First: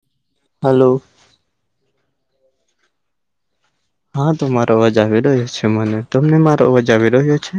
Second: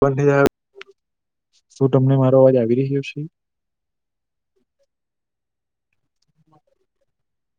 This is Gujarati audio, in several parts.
બંદી આ હાલો. શું તમને મારો અવાજ આવી રહ્યો છે. હા તો મારો અવાજ આવી રહ્યો છે મને તમને મારો અવાજ આવી રહ્યો છે.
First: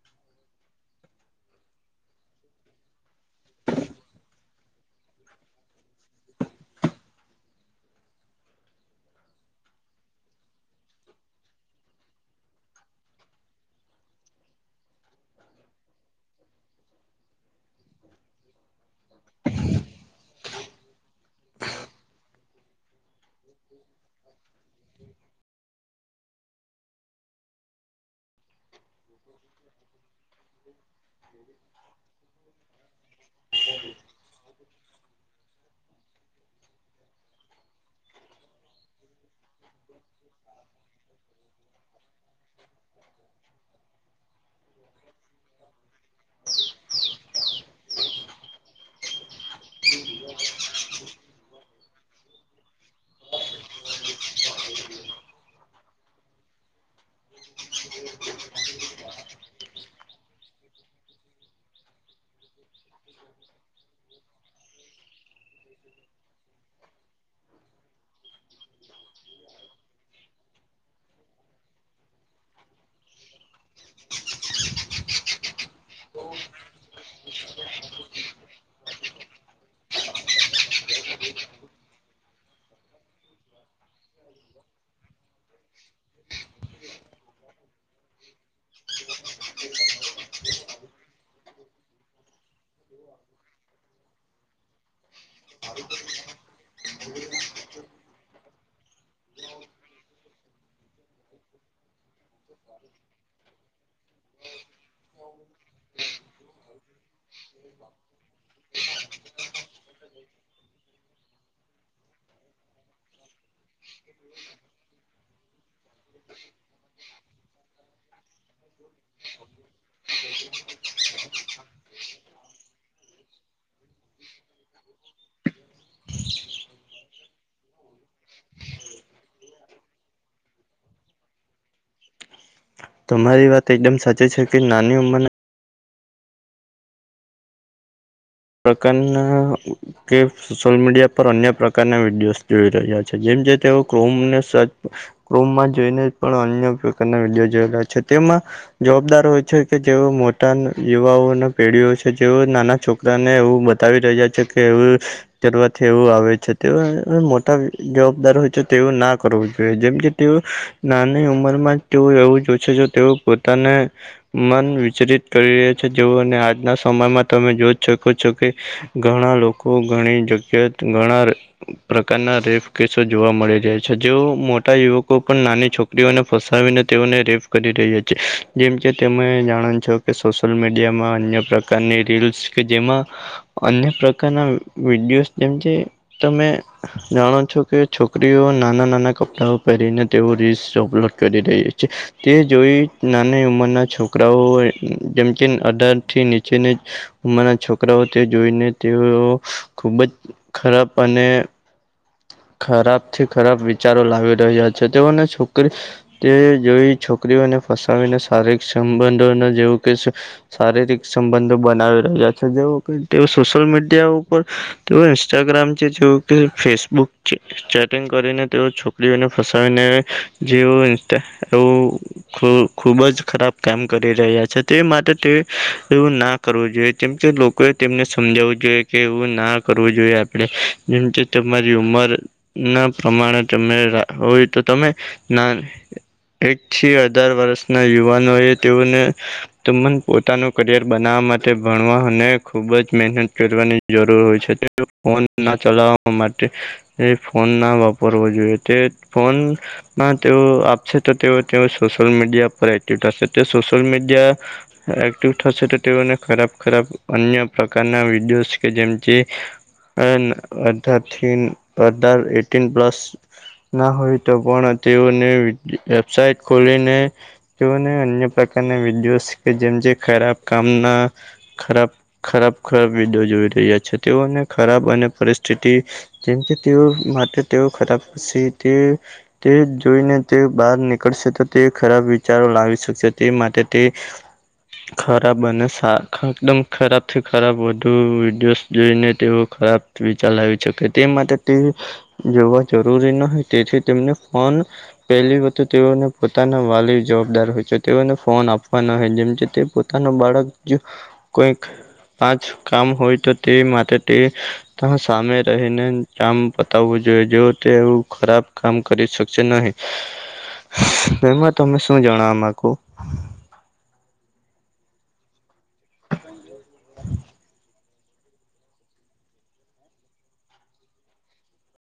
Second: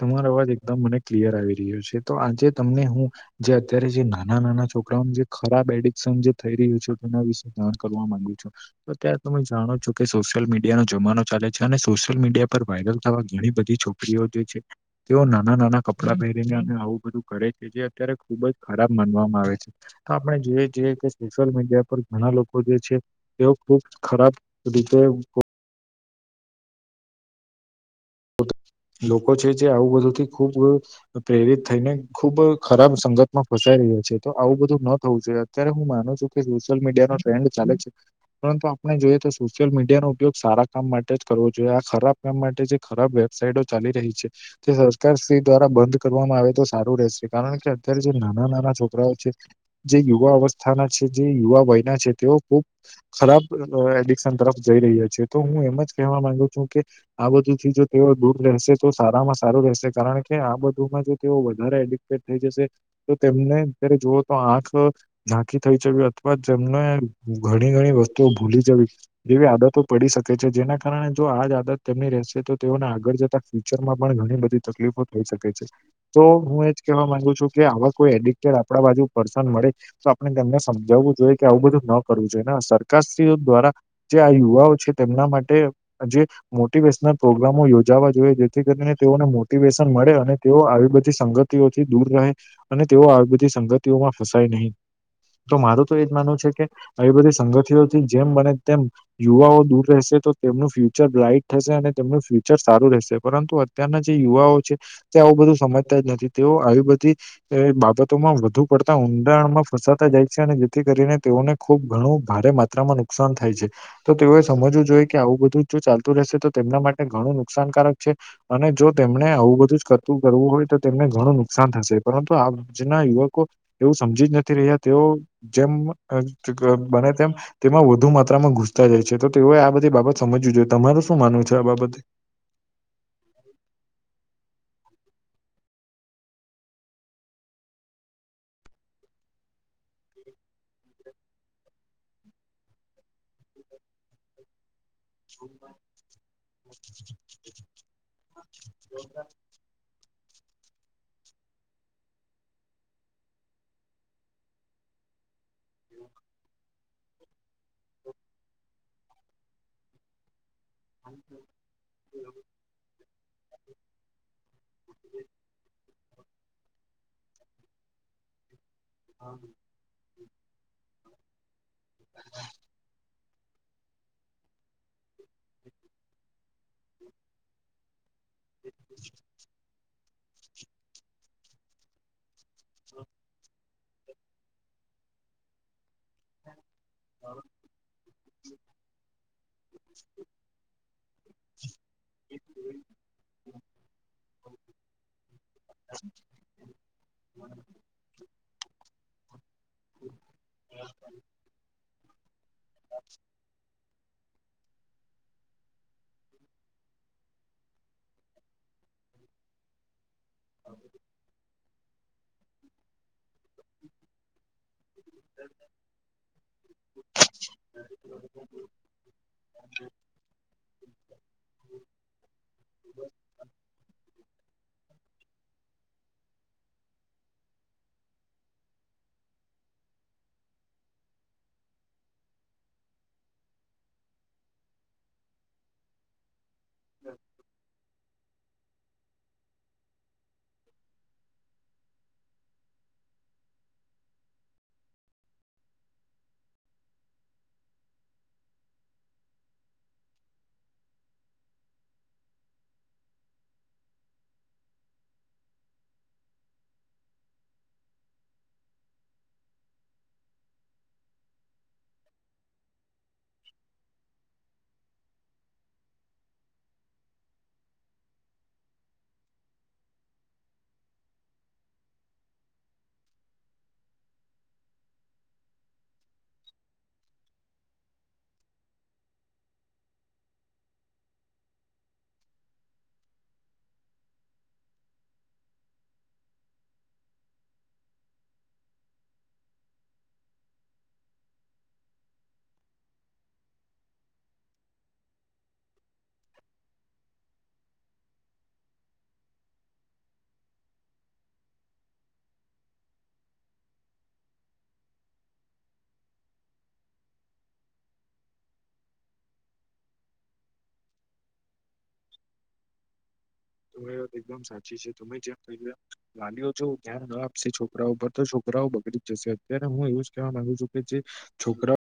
તમારો અવાજ એકદમ મને ક્લિયર આવી રહ્યો છે તો આજે તમને હું. જે અત્યારે જે નાના નાના છોકરાઓને જે ખરાબ એડિક્શન જે થઈ રહ્યું છે તેના વિશે જાણ કરવા માંગુ છું. તો ત્યારે તમે જાણો છો કે સોશિયલ મીડિયાનો જમાનો ચાલે છે અને સોશિયલ મીડિયા પર વાયરલ થવા ઘણી બધી છો ફ્રીઓ જોઈ છે. તેઓ નાના નાના કપડાં પહેરીને અને આવું બધું કરે છે જે અત્યારે ખુબ જ ખરાબ માનવામાં આવે છે. આપણે જોઈએ છીએ કે સોશિયલ મીડિયા પર ઘણા લોકો જે છે. તેઓ ખુબ ખરાબ રીતે લોકો છે જે આવું બધુંથી ખુબ. પ્રેરિત થઈને ખુબ ખરાબ સંગત માં ફસાઈ રહ્યો છે. તો આવું બધું ન થવું જોઈએ અત્યારે હું માનું છું કે સોશિયલ મીડિયા નો ટ્રેન્ડ ચાલે છે. પરંતુ આપણે જોઈએ તો સોશિયલ મીડિયાનો ઉપયોગ સારા કામ માટે જ કરવો જોઈએ આ ખરાબ કામ માટે જે ખરાબ. સાઈડો ચાલી રહી છે. તે સરકાર શ્રી દ્વારા બંધ કરવામાં આવે તો સારું રહેશે કારણ કે અત્યારે જે નાના નાના છોકરાઓ છે. જે યુવા અવસ્થાના છે જે યુવા વયના છે તેઓ ખુબ. ખરાબ એડિકશન તરફ જઈ રહ્યા છે તો હું એમ જ કહેવા માંગુ છું કે આ બધુથી જો. તેઓ દૂર રહેશે તો સારામાં સારું રહેશે કારણ કે આ બધુમાં જો તેઓ વધારે એડિક્ટેડ થઈ જશે. તો તેમને અત્યારે જુઓ તો આંખ. નાકી થઈ જવી અથવા જેમને ઘણી ઘણી વસ્તુઓ ભૂલી જવી. એવી આદતો પડી શકે છે જેના કારણે જો આજ આદત તેમની રહેશે તો. તેઓને આગળ જતા ફ્યુચર માં પણ ઘણી બધી તકલીફો થઈ શકે છે. તો હું એજ કેહેવા માંગુ છું કે આવા કોઈ એડિક્ટેડ આપડા બાજુ પર્સન મળે. તો આપણે તેમને સમજાવવું જોઈએ કે આવું બધું ન કરવું જોઈએ ને સરકારશ્રી દ્વારા. જે આ યુવાઓ છે તેમના માટે જે મોટિવેશનલ. પ્રોગ્રામો યોજાવા જોઈએ જેથી કરીને તેઓને મોટિવેશન મળે અને તેઓ આવી બધી સંગતિઓથી દૂર રહે અને તેઓ આવી બધી સંગતિઓમાં ફસાય નહીં તો મારું તો એજ માનવું છે કે. આવી બધી સંગતિઓથી જેમ બને તેમ. યુવાઓ દૂર રહેશે તો તેમનું ફ્યુચર બ્રાાઈટ થશે અને. તેમનું ફ્યુચર સારું રહેશે પરંતુ અત્યારના જે યુવાઓ છે. ત્યા આવું બધું સમજતા જ નથી તેઓ આવી બધી. એ બાબતોમાં વધુ પડતા ઊંડાણમાં ફસાતા જાય છે અને જેથી કરીને તેઓને. ખુબ ઘણું ભારે માત્રામાં નુકસાન થાય છે તો તેઓએ સમજવું જોઈએ કે આવું બધું જ જો ચાલતું રહેશે તો. તેમના માટે ઘણું નુકસાનકારક છે. અને જો તેમને આવું બધું જ કરતું કરવું હોય તો તેમને ઘણું નુકસાન થશે પરંતુ આ. આજના યુવકો એવું સમજી જ નથી રહ્યા તેઓ જેમ અજગર બને તેમ. તેમાં વધુ માત્રામાં ઘુસતા જાય છે તો તેઓએ આ બધી બાબત સમજવી જોઈએ તમાર શું માનવું છે આ બાબતે. તમારી વાત એકદમ સાચી છે કે નાની ઉંમરના. પકારના ઉપર. કે સોશિયલ મીડિયા પર અન્ય પ્રકારના વિડીયો જોઈ રહ્યા છે જેમ જે તે [unintelligible] રૂમમાં જોઈને પણ અન્ય પ્રકારના વિડીયો જોયેલા છે તેમાં જવાબદાર હોય છે. તે તેવો ઓ મોટાન યુવાઓ અને પેઢીઓ છે જે નાના છોક તનેએવું બતાવી રહ્યા છે કે એવું કરવાથી એવું આવે છે તે [unintelligible] [inaudible] હોય છે તેવું ના કરવું જોઈએ જેમ કે તું નાની ઉંમરમાં જ તેઓ એવું જોશે જો તેઓ પોતાને મન. વિચરિત કરી રહ્યા છે જેઓને આજના સમયમાં તમે જોઈ શકો છો કે. ઘણા લોકો ઘણી જગ્યા ઘણા પ્રકારના રેફ કેસજ. જોવા મળી રહ્યા છે જેઓ મોટા યુવકો પણ નાની છોક સ્ત્રીઓને ફસાવીને તેઓને રેપ કરી રહ્યા છે જેમ કે તેમ કે જાણ છો. કે સોશિયલ મીડિયામાં અન્ય પ્રકારની રીલ્સ. કે જેમાં અન્ય પ્રકારના વિડીયો તેમ જે તમે જાણો છો, કે છોકરીઓ નાના નાના કપડાઓ કરીને તે રીલ્સ અપલોડ કરી રહી છે તે જોઈ નાની ઉંમરના છો કરાઓ જેમકે અઢાર થી નીચેની ઉમર છો કરાઓ તે જોઈને તેઓ ખૂબ જ ખરાબ અને, ખરાબ થી ખરાબ વિચારો લાવી રહ્યા. છે, તેઓને છોકરી તે જોઈ છોકરીઓને ફસાવીને શારીરિક સંબંધોને જેવું શારીરિક સંબંધો બનાવે. છે જેવો કે તેઓ સોશિયલ મીડિયા ઉપર તેઓ ઇન્સ્ટાગ્રામ છે જેવું કે ફેસબુક છે. ચેટિંગ કરીને તેઓ છોકરીઓને ફસાવીને જેઓ એ ઈન્સ્ટા એવુ ખુબ જ ખરાબ કામ કરી રહ્યા છે, તે માટે તે એવું ના કરવું જોઈએ જેમ કે લોકોએ તેમને, સમજાવું જોઈએ કે એવું ના કરવું જોઈએ આપડે જેમ કે તમારી ઉમર. ના પ્રમાણે તમે હોય તો, તમે ના એક થી અઢાર વર્ષના યુવાનોએ તેઓને તો, મને પોતાનું કરિયર બનાવવા માટે ભણવા અને ખૂબ જ મહેનત કરવાની જરૂર હોય છે, તે ફોન ના ચલાવવા માટે એ, ફોન ના વાપરવો જોઈએ તે ફોન ના તેઓ આપશે તો તેઓ, તેઓ સોશિયલ મીડિયા પર એક્ટિવ થશે તે સોશિયલ મીડિયા એક્ટિવ થશે તો તેઓને ખરાબ ખરાબ અન્ય પ્રકારના વિડીયોસ કે જેમ થી. અન, અધાથિન અઢાર એટીન પ્લસ ના હોય તો, પણ તેઓને વેબસાઇટ ખોલીને જોઓને અન્ય પ્રકારના વિડીયોસ કે, જેમ જે ખરાબ કામના ખરાબ ખરાબ ખરાબ વિડયો જોઈ રહ્યા છે, તેઓને ખરાબ અને પરિસ્થિતિ જેમ કે તેઓ માટે, તેઓ ખરાબ સી તે તે જોઈને તે બહાર નીકળશે તો, તે ખરાબ વિચારો લાવી શકશે તે માટે તે ખરાબ અને, સા એકદમ ખરાબથી ખરાબ વધુ વિડીયોસ જોઈને તેઓ, ખરાબ વિચાર લાવી શકે તે માટે તે જોવા જરૂરી નહિ, તેથી તેમને ફોન પહેલી વાત તો તેઓને પોતાના વાલી જવાબદાર હોય છે, તેઓને ફોન આપવાના હોય જેમ જે તે પોત તાનુ બાળક જો કોઈક, પાંચ કામ હોય તો તે માટે તે તમે સામે રહીને કામ પતાવવું જોઈએ જેઓ તે એવું ખરાબ કામ કરી શકશે નહી. તેમાં શું, જણાવા માંગો તમારી વાત એકદમ સાચી છે તમે જેમ કહ્યું એમ વાલીઓ જો ધ્યાન ન આપશે છો કરા ઉપર તો છોકરાઓ બગડી જ જશે તેને હું, એવું જ કેહવા માંગુ છું કે જે છોકરાઓ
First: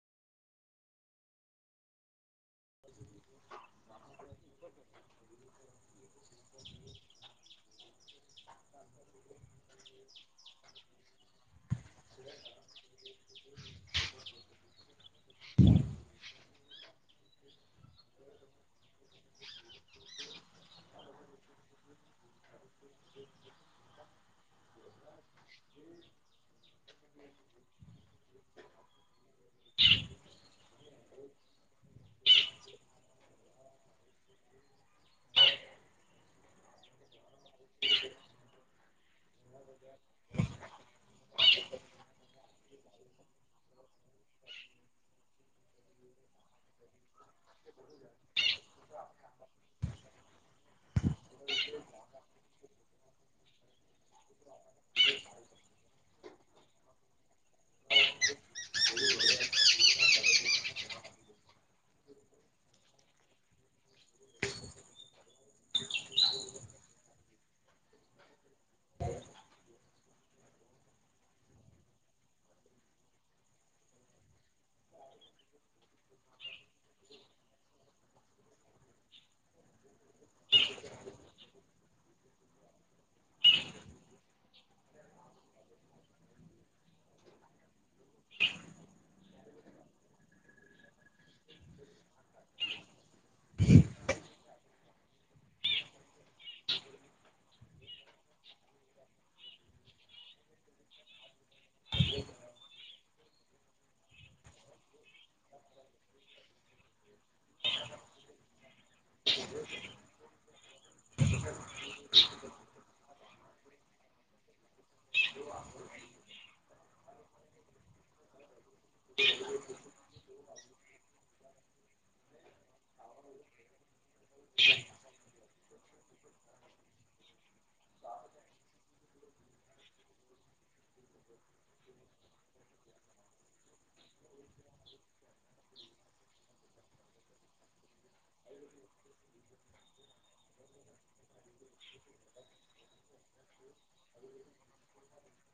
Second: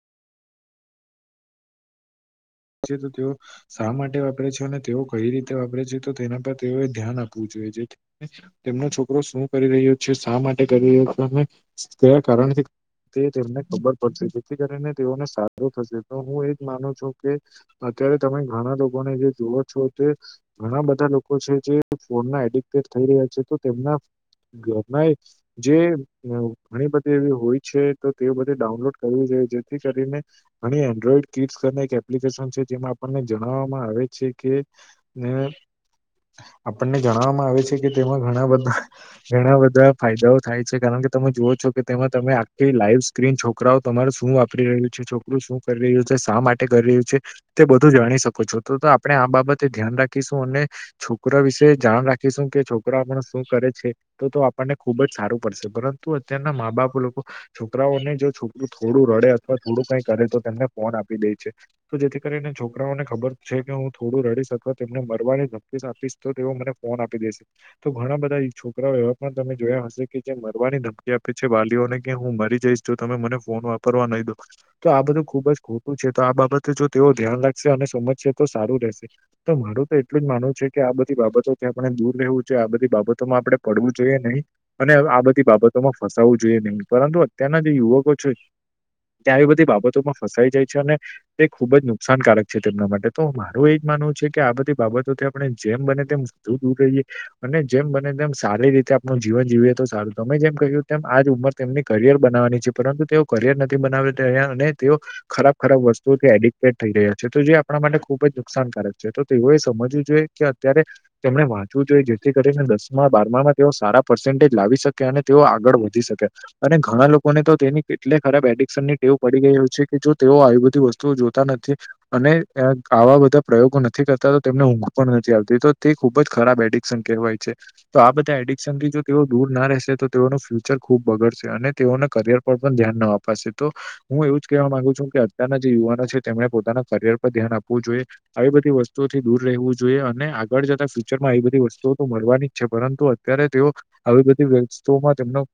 જે તો તેઓ શા માટે વાપરે છે અને તેઓ કઈ રીતે વાપરે છે, તો તેના પર તેઓએ ધ્યાન આપવું જોઈએ જે તેમનો છોકરો શું કરી રહ્યો છે, શા માટે કરી રહ્યો છે, અને કયા કારણથી તે, તેમને ખબર પડશે જેથી કરીને તેઓને સાધો થશે તો હું એજ માનું છું. કે અત્યારે તમે ઘણા લોકોને જે જોઓ છો, તે ઘણા બધા લોકો છે. જે ફોનના એડિક્ટડ થઈ રહ્યા છે, તો તેમના ભાઈ જે ઘણી બધી એવી હોય છે, તો તે બધે ડાઉનલોડ કરવું જોઈએ જેથી કરીને અને એન્ડ્રોઈડ કિટસને છે. જે આપને જણાવવામાં આવે છે, કે આપણને જણાવામાં આવે છે, કે તેમાં ઘણા બધા ઘણા બધા ફાયદાઓ થાય છે કારણ કે તમે જુઓ છો કે તેમાં તમે આખી લાઈફ ક્રીન છોકરાઓ તમાર શું વાપરી રહ્યું છે, છોકરું શું કરી રહ્યું છે, શા માટે કરી રહ્યું છે, બધું જાણી શકો છો તો આપણે આ બાબતે ધ્યાન રાખીશું અને છોકરા વિશેે જાણ રાખીશું કે છોકરા આપણ શું કરે છે, તો તો આપણને ખુબ જ સારું પડશે પરંતુ અત્યારના મા બાપ લોકો છોકરાઓને જો છોકરું થોડું રડે અથવા થોડું કઈ કરે તો તેમને ફોન આપી દે છે. તો જેથી કરીને છોકરાઓને ખબર છે કે હું થોડું રડીશ અથવા તેમને મરવાની [unintelligible] આપીશ તો તે એવું મને ફોન આપી દેશે. તો ઘણા બધા છોકરાઓ એવા પણ તમે જોયા હશે કે જે મરવાની ધમકી આપે છે વાલીઓને કે હું મરી જઈશ જો તમે મને ફોન વાપરવા નહી દો તો આ બધું ખુબ જ ખોટું છે તો આ બાબત જો તેઓ ધ્યાન રાખશે અને સમજશે તો સારું રહેશે. તો મારું તો એટલું જ માનવું છે કે આ બધી બાબતોથી આપણે દૂર રહેવું જોઈએ આ બધી બાબતોમાં આપડે પડવું જોઈએ નહી. અને આ બધી બાબતોમાં ફસાવવું જોઈએ નહી પરંતુ અત્યારના જે યુવકો છે. ત્યાં આવી બધી બાબતોમાં ફસાઈ જાય છે અને તે ખુબ જ નુકસાનકારક છે તેમના માટે તો મારું એજ માનવું છે કે આ બધી બાબતોથી આપણે જેમ બને તેમ [unintelligible] અને જેમ બને તેમ સારી રીતે આપણું જીવન જીવીએ તો સારું તમે જેમ કહ્યું તેમ આજ ઉંમર તેમની કરિયર બનાવાની છે પરંતુ તેઓ કરિયર નથી બનાવને તેઓ ખરાબ ખરાબ વસ્તુ એડિક્ટેડ થઈ રહ્યા છે, તો જે આપણા માટે ખૂબ જ નુકસાનકારક છે તો તેઓએ સમજવું જોઈએ કે અત્યારે તેમણે વાંચવું તો એ જેથી કરીને દસમા બારમામાં તેઓ સારા પર્સેન્ટેજ લાવી શકે અને તેઓ આગળ વધી શકે. અને ઘણા લોકોને તો તેની કેટલે ખરાબ એડ એડિક્ટેડની ટેવું પડી ગય છે કે જો તેઓ આવી બધી વસ્તુઓ જોતા નથી અને આવા બધા પ્રયોગો નથી કરતા તો તેમને ઊંઘ પણ નથી આવતી તો તે ખુબ જ ખરાબ એડિકશન કહેવાય છે. તો આ બધા એડિક્શનથી જો તેઓ દૂર ના રહેશે તો તેઓનું ફ્યુચર ખુબ બગડશે અને તેઓના કરિયર પણ ધ્યાન ન અપાશે તો હું એવું જ કહેવા માંગુ છું કે અત્યારના યુવાના છે. તેમણે પોતાના કરિયર પર ધ્યાન આપવું જોઈએ. આવી બધી વસ્તુઓથી દૂર રહેવું જોઈએ અને આગળ જતા ફ્યુચરમાં આવી બધી વસ્તુઓ તો મળવાની જ છે પરંતુ ત્યારે તેઓ આવી બધી વસ્તુઓમાં તેમનો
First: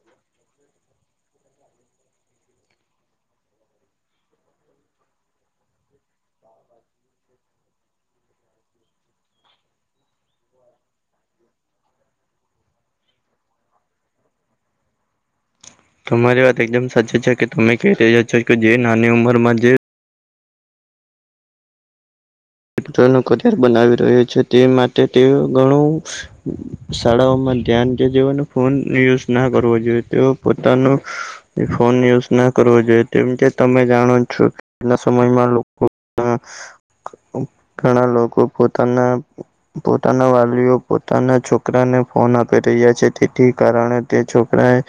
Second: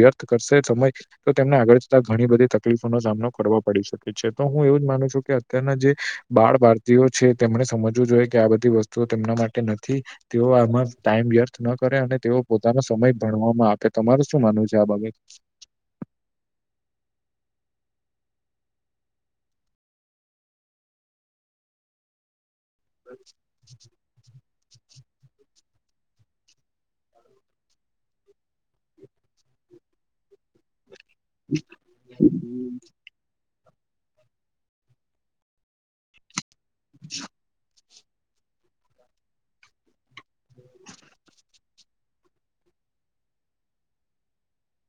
વ્યર્થ કરશે સમય તો તેમને આગળ જતા ઘણી બધી તકલીફોનો સામનો કરવો પડી શકે છે, તો હું એવું જ માનું છું કે અત્યારના જે બાળ ભારતીયો છે તેમને સમજવું જોઈએ કે આ બધી વસ્તુઓ તેમના માટે નથી. તેઓ આમાં ટાઈમ વ્યસ્થ ન કરે અને તેઓ પોતાનો સમય ભણવામાં આપે, તમારે શું માનવું છે આ બાબત? તમારી વાત એકદમ સાચી છે કે તમે કય રહિયા છો કે જે નાની ઉંમરમાં જે [unintelligible] બનાવી રહ્યો છે તે માટે તે ઘણું શાળાઓમાં ધ્યાન કે જેવને ફોન યુઝ ના કરવો જોઈએ તો પોતાનું ફોન યુઝ ના હમ, કરવો જોઈએ તેમ કે તમે જાણો છો આજના સમયમાં લોકો ઘણા લોકો પોતાના પોતાના વાલીઓ પોતાના છોકરાને ફોન આપી રહ્યા છે, તેથી કારણે તે છોકરાએ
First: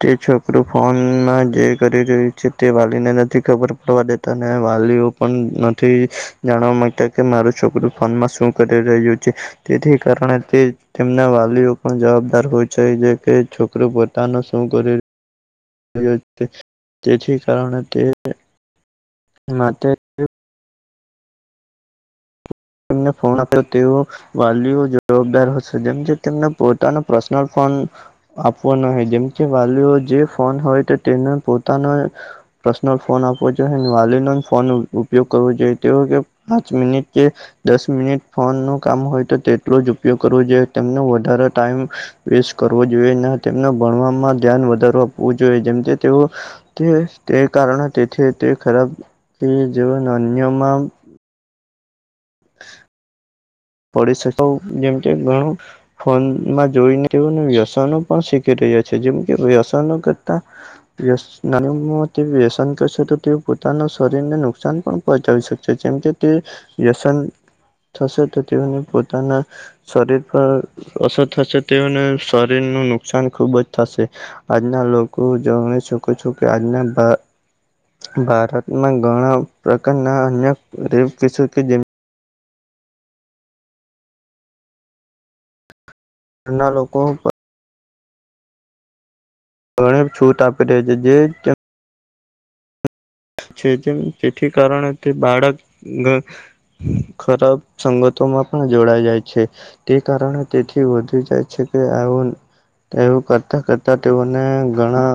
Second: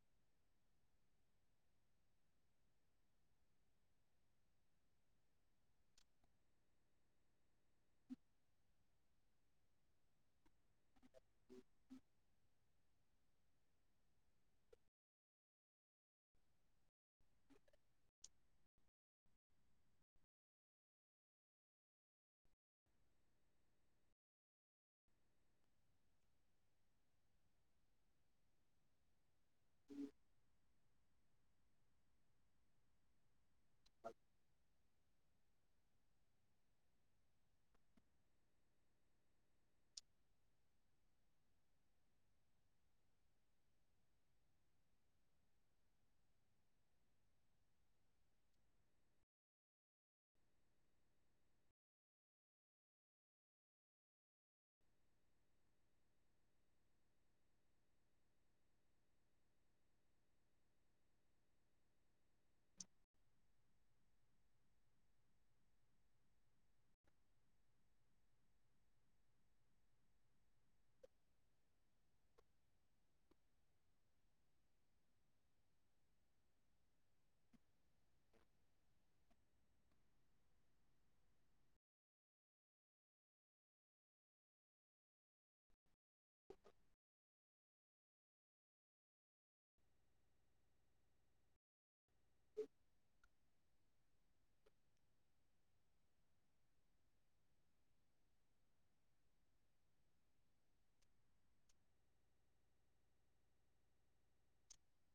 તે છોકરું ફોનમાં જે કરી રહ્યું છે તે વાલીને નથી ખબર પડવા દેતા અને વાલીઓ પણ નથી, જાણવા માંગતા કે મારું છોકરું ફોનમાં શું કરી રહ્યું છે તેથી કારણે તે તેમના વાલીઓ પણ જવાબદાર હોય છે જે કે છોકરો પોતાનું શું કરે તેથી કારણે તે માટે એમને ફોન આપ્યો તેઓ વાલીઓ જવાબદાર હશે જેમ તેમને પોતાના પર્સનલ ફોન આપવા ન હો જેમ કે વાલીઓ જે ફોન હોય તો તેને પોતાનો પર્સનલ ફોન આપો વાલીનો ફોન ઉપયોગ કરવો જોઈએ તે કે પાંચ મિનિટ જે દસ મિનિટ ફોન ન કામ હોય તો તેટલો જ ઉપયોગ કરવો જોઈએ તેમનો વધારે ટાઈમ વેસ્ટ કરવો જોઈએ ન તેમ ભણમાં ધ્યાન વધાર આપવું જોઈએ જેમ તેઓ તે તે કારણે તે તે ખરાબ જે અન્યમાં [inaudible] પડી શ જેમ કે ઘણું ફોનમાં જોઈને તેઓને વ્યસનો પણ શીખી રહ્યા છે જેમ કે વ્યસનો કરતા વ્ય નાનીમાં વ્યસન કરશે તો તે પોતાના શરીર ને નુકસાન પણ પહોચાવી શકશે જેમ કે તે વ્યસન થશે તો તેઓને પોતાના શરીર પર અસર થશે તેઓને શરીરનું નુકસાન ખૂબ જ થશે આજના લોકો જાણી શકો છો કે આજના ભારતમાં ઘણા પ્રકારના અન્ય રપસો કે જે ઘણા લોકો ઘણી છૂટ આપી રહ્યા છે જે [inaudible] છે જે તેથી કારણે તે બાળક ખરાબ સંગતોમાં પણ જોડાઈ જાય છે તે કારણે તેથી વધી જાય છે કે આવું એવું કરતા કરતા તેઓને ઘણા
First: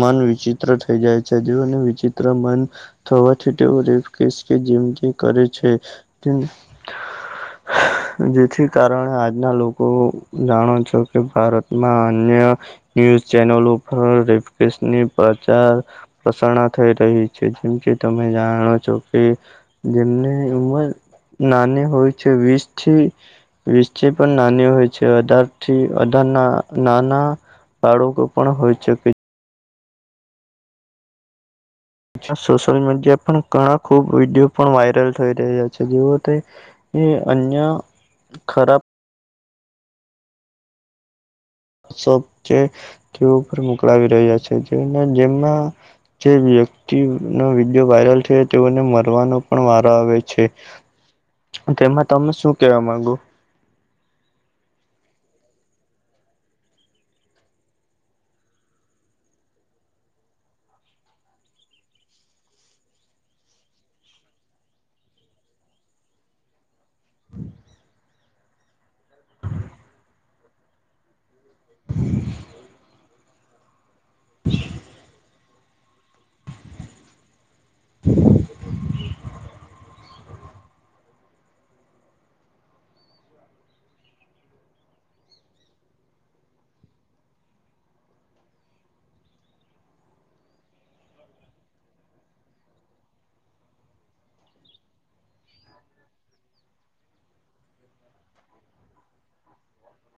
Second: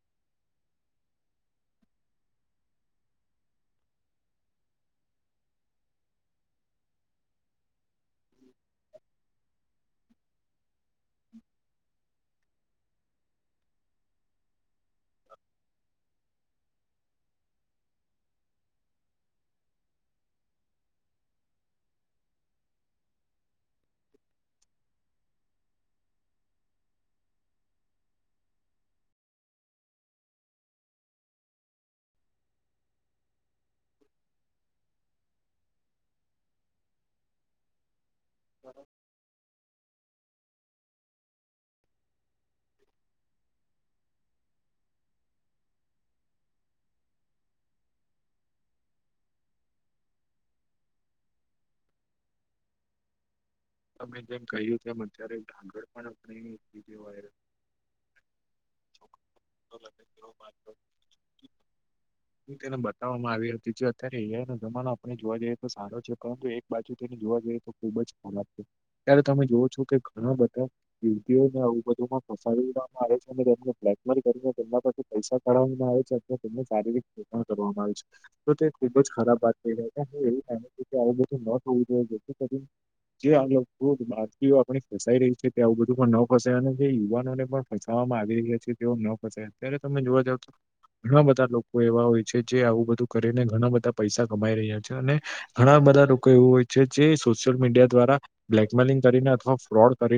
મન વિચિત્ર થઈ જાય છે જે અને વિચિત્ર [unintelligible] થવાથી તેઓ રેકેસ કે જંદગી કરે છે જેથી કારણે આજના લોકો જાણો છે તો કે ભારતમાં અન્ય ન્યૂઝ ચેનલો પર રેફિકેશની પ્રસારણા થઈ કહી છે જેમ કે તમે જાણો છો કે જેમની ઉમર નાની હોય છે વીસ થી વિસ થી પણ નાની હોય છે અઠાર થી અઠારના નાના [unintelligible] પણ હોય છેકે સોશિયલ મીડિયા પણ ઘણા ખુબ વિડીયો પણ વાયરલ થઈ રહ્યા છે જેવ તે એ અન્ય ખરાબ સોપ છે તેઓ પર મોકલાવી રહ્યા છે જે જેમાં જે વ્યક્તિ ન વિડીયો વાયરલ થયો તેઓને મરવાનો પણ વારો આવે છે તેમાં તમે શું કેવા માંગુ તમે જેમ કહ્યું તેમ અત્યારે [unintelligible] છોકરો લગે તેઓ હ તેને બતાવવામાં આવી હતી જે અત્યારે એ જમાનો આપણે જોવા જઈએ તો સારો છે પરંતુ એક બાજુ તેને જોવા જઈએ તો ખુબ જ ખરાબ છે ત્યારે તમે જોવ છો કે ઘણા બધા યુવતીઓને આવું બધુંમાં ફસડવામાં આવે છે તેમને બ્લેકમેલ કરીને તેમના પ પૈસા પવામાં આવે છે [unintelligible] કરવામાં આવે છે તો તે ખુબ જ ખરાબ વાત [unintelligible] [unintelligible] જે આ બાારતી આપણી ફસાઈ રહી છે ત આવું બધું પણ ન ફસાય અને જે યુવાનોને પણ ફસાાવવામાં આવી રહ્યા છે તેવ ન ફસાય અત્યારે તમે જોવા જાવ છો. ઘણા બધા લોકો એવા હોય છે જે આવું બધું કરીને ઘણા બધા પૈસા કમાઈ રહ્યા છે અને. ઘણા બધા લોકો એવું હોય છે જે સોશિયલ મીડિયા દ્વારા બ્લેકમેલિંગ કરીને અથવા ફ્રોડ કરીને.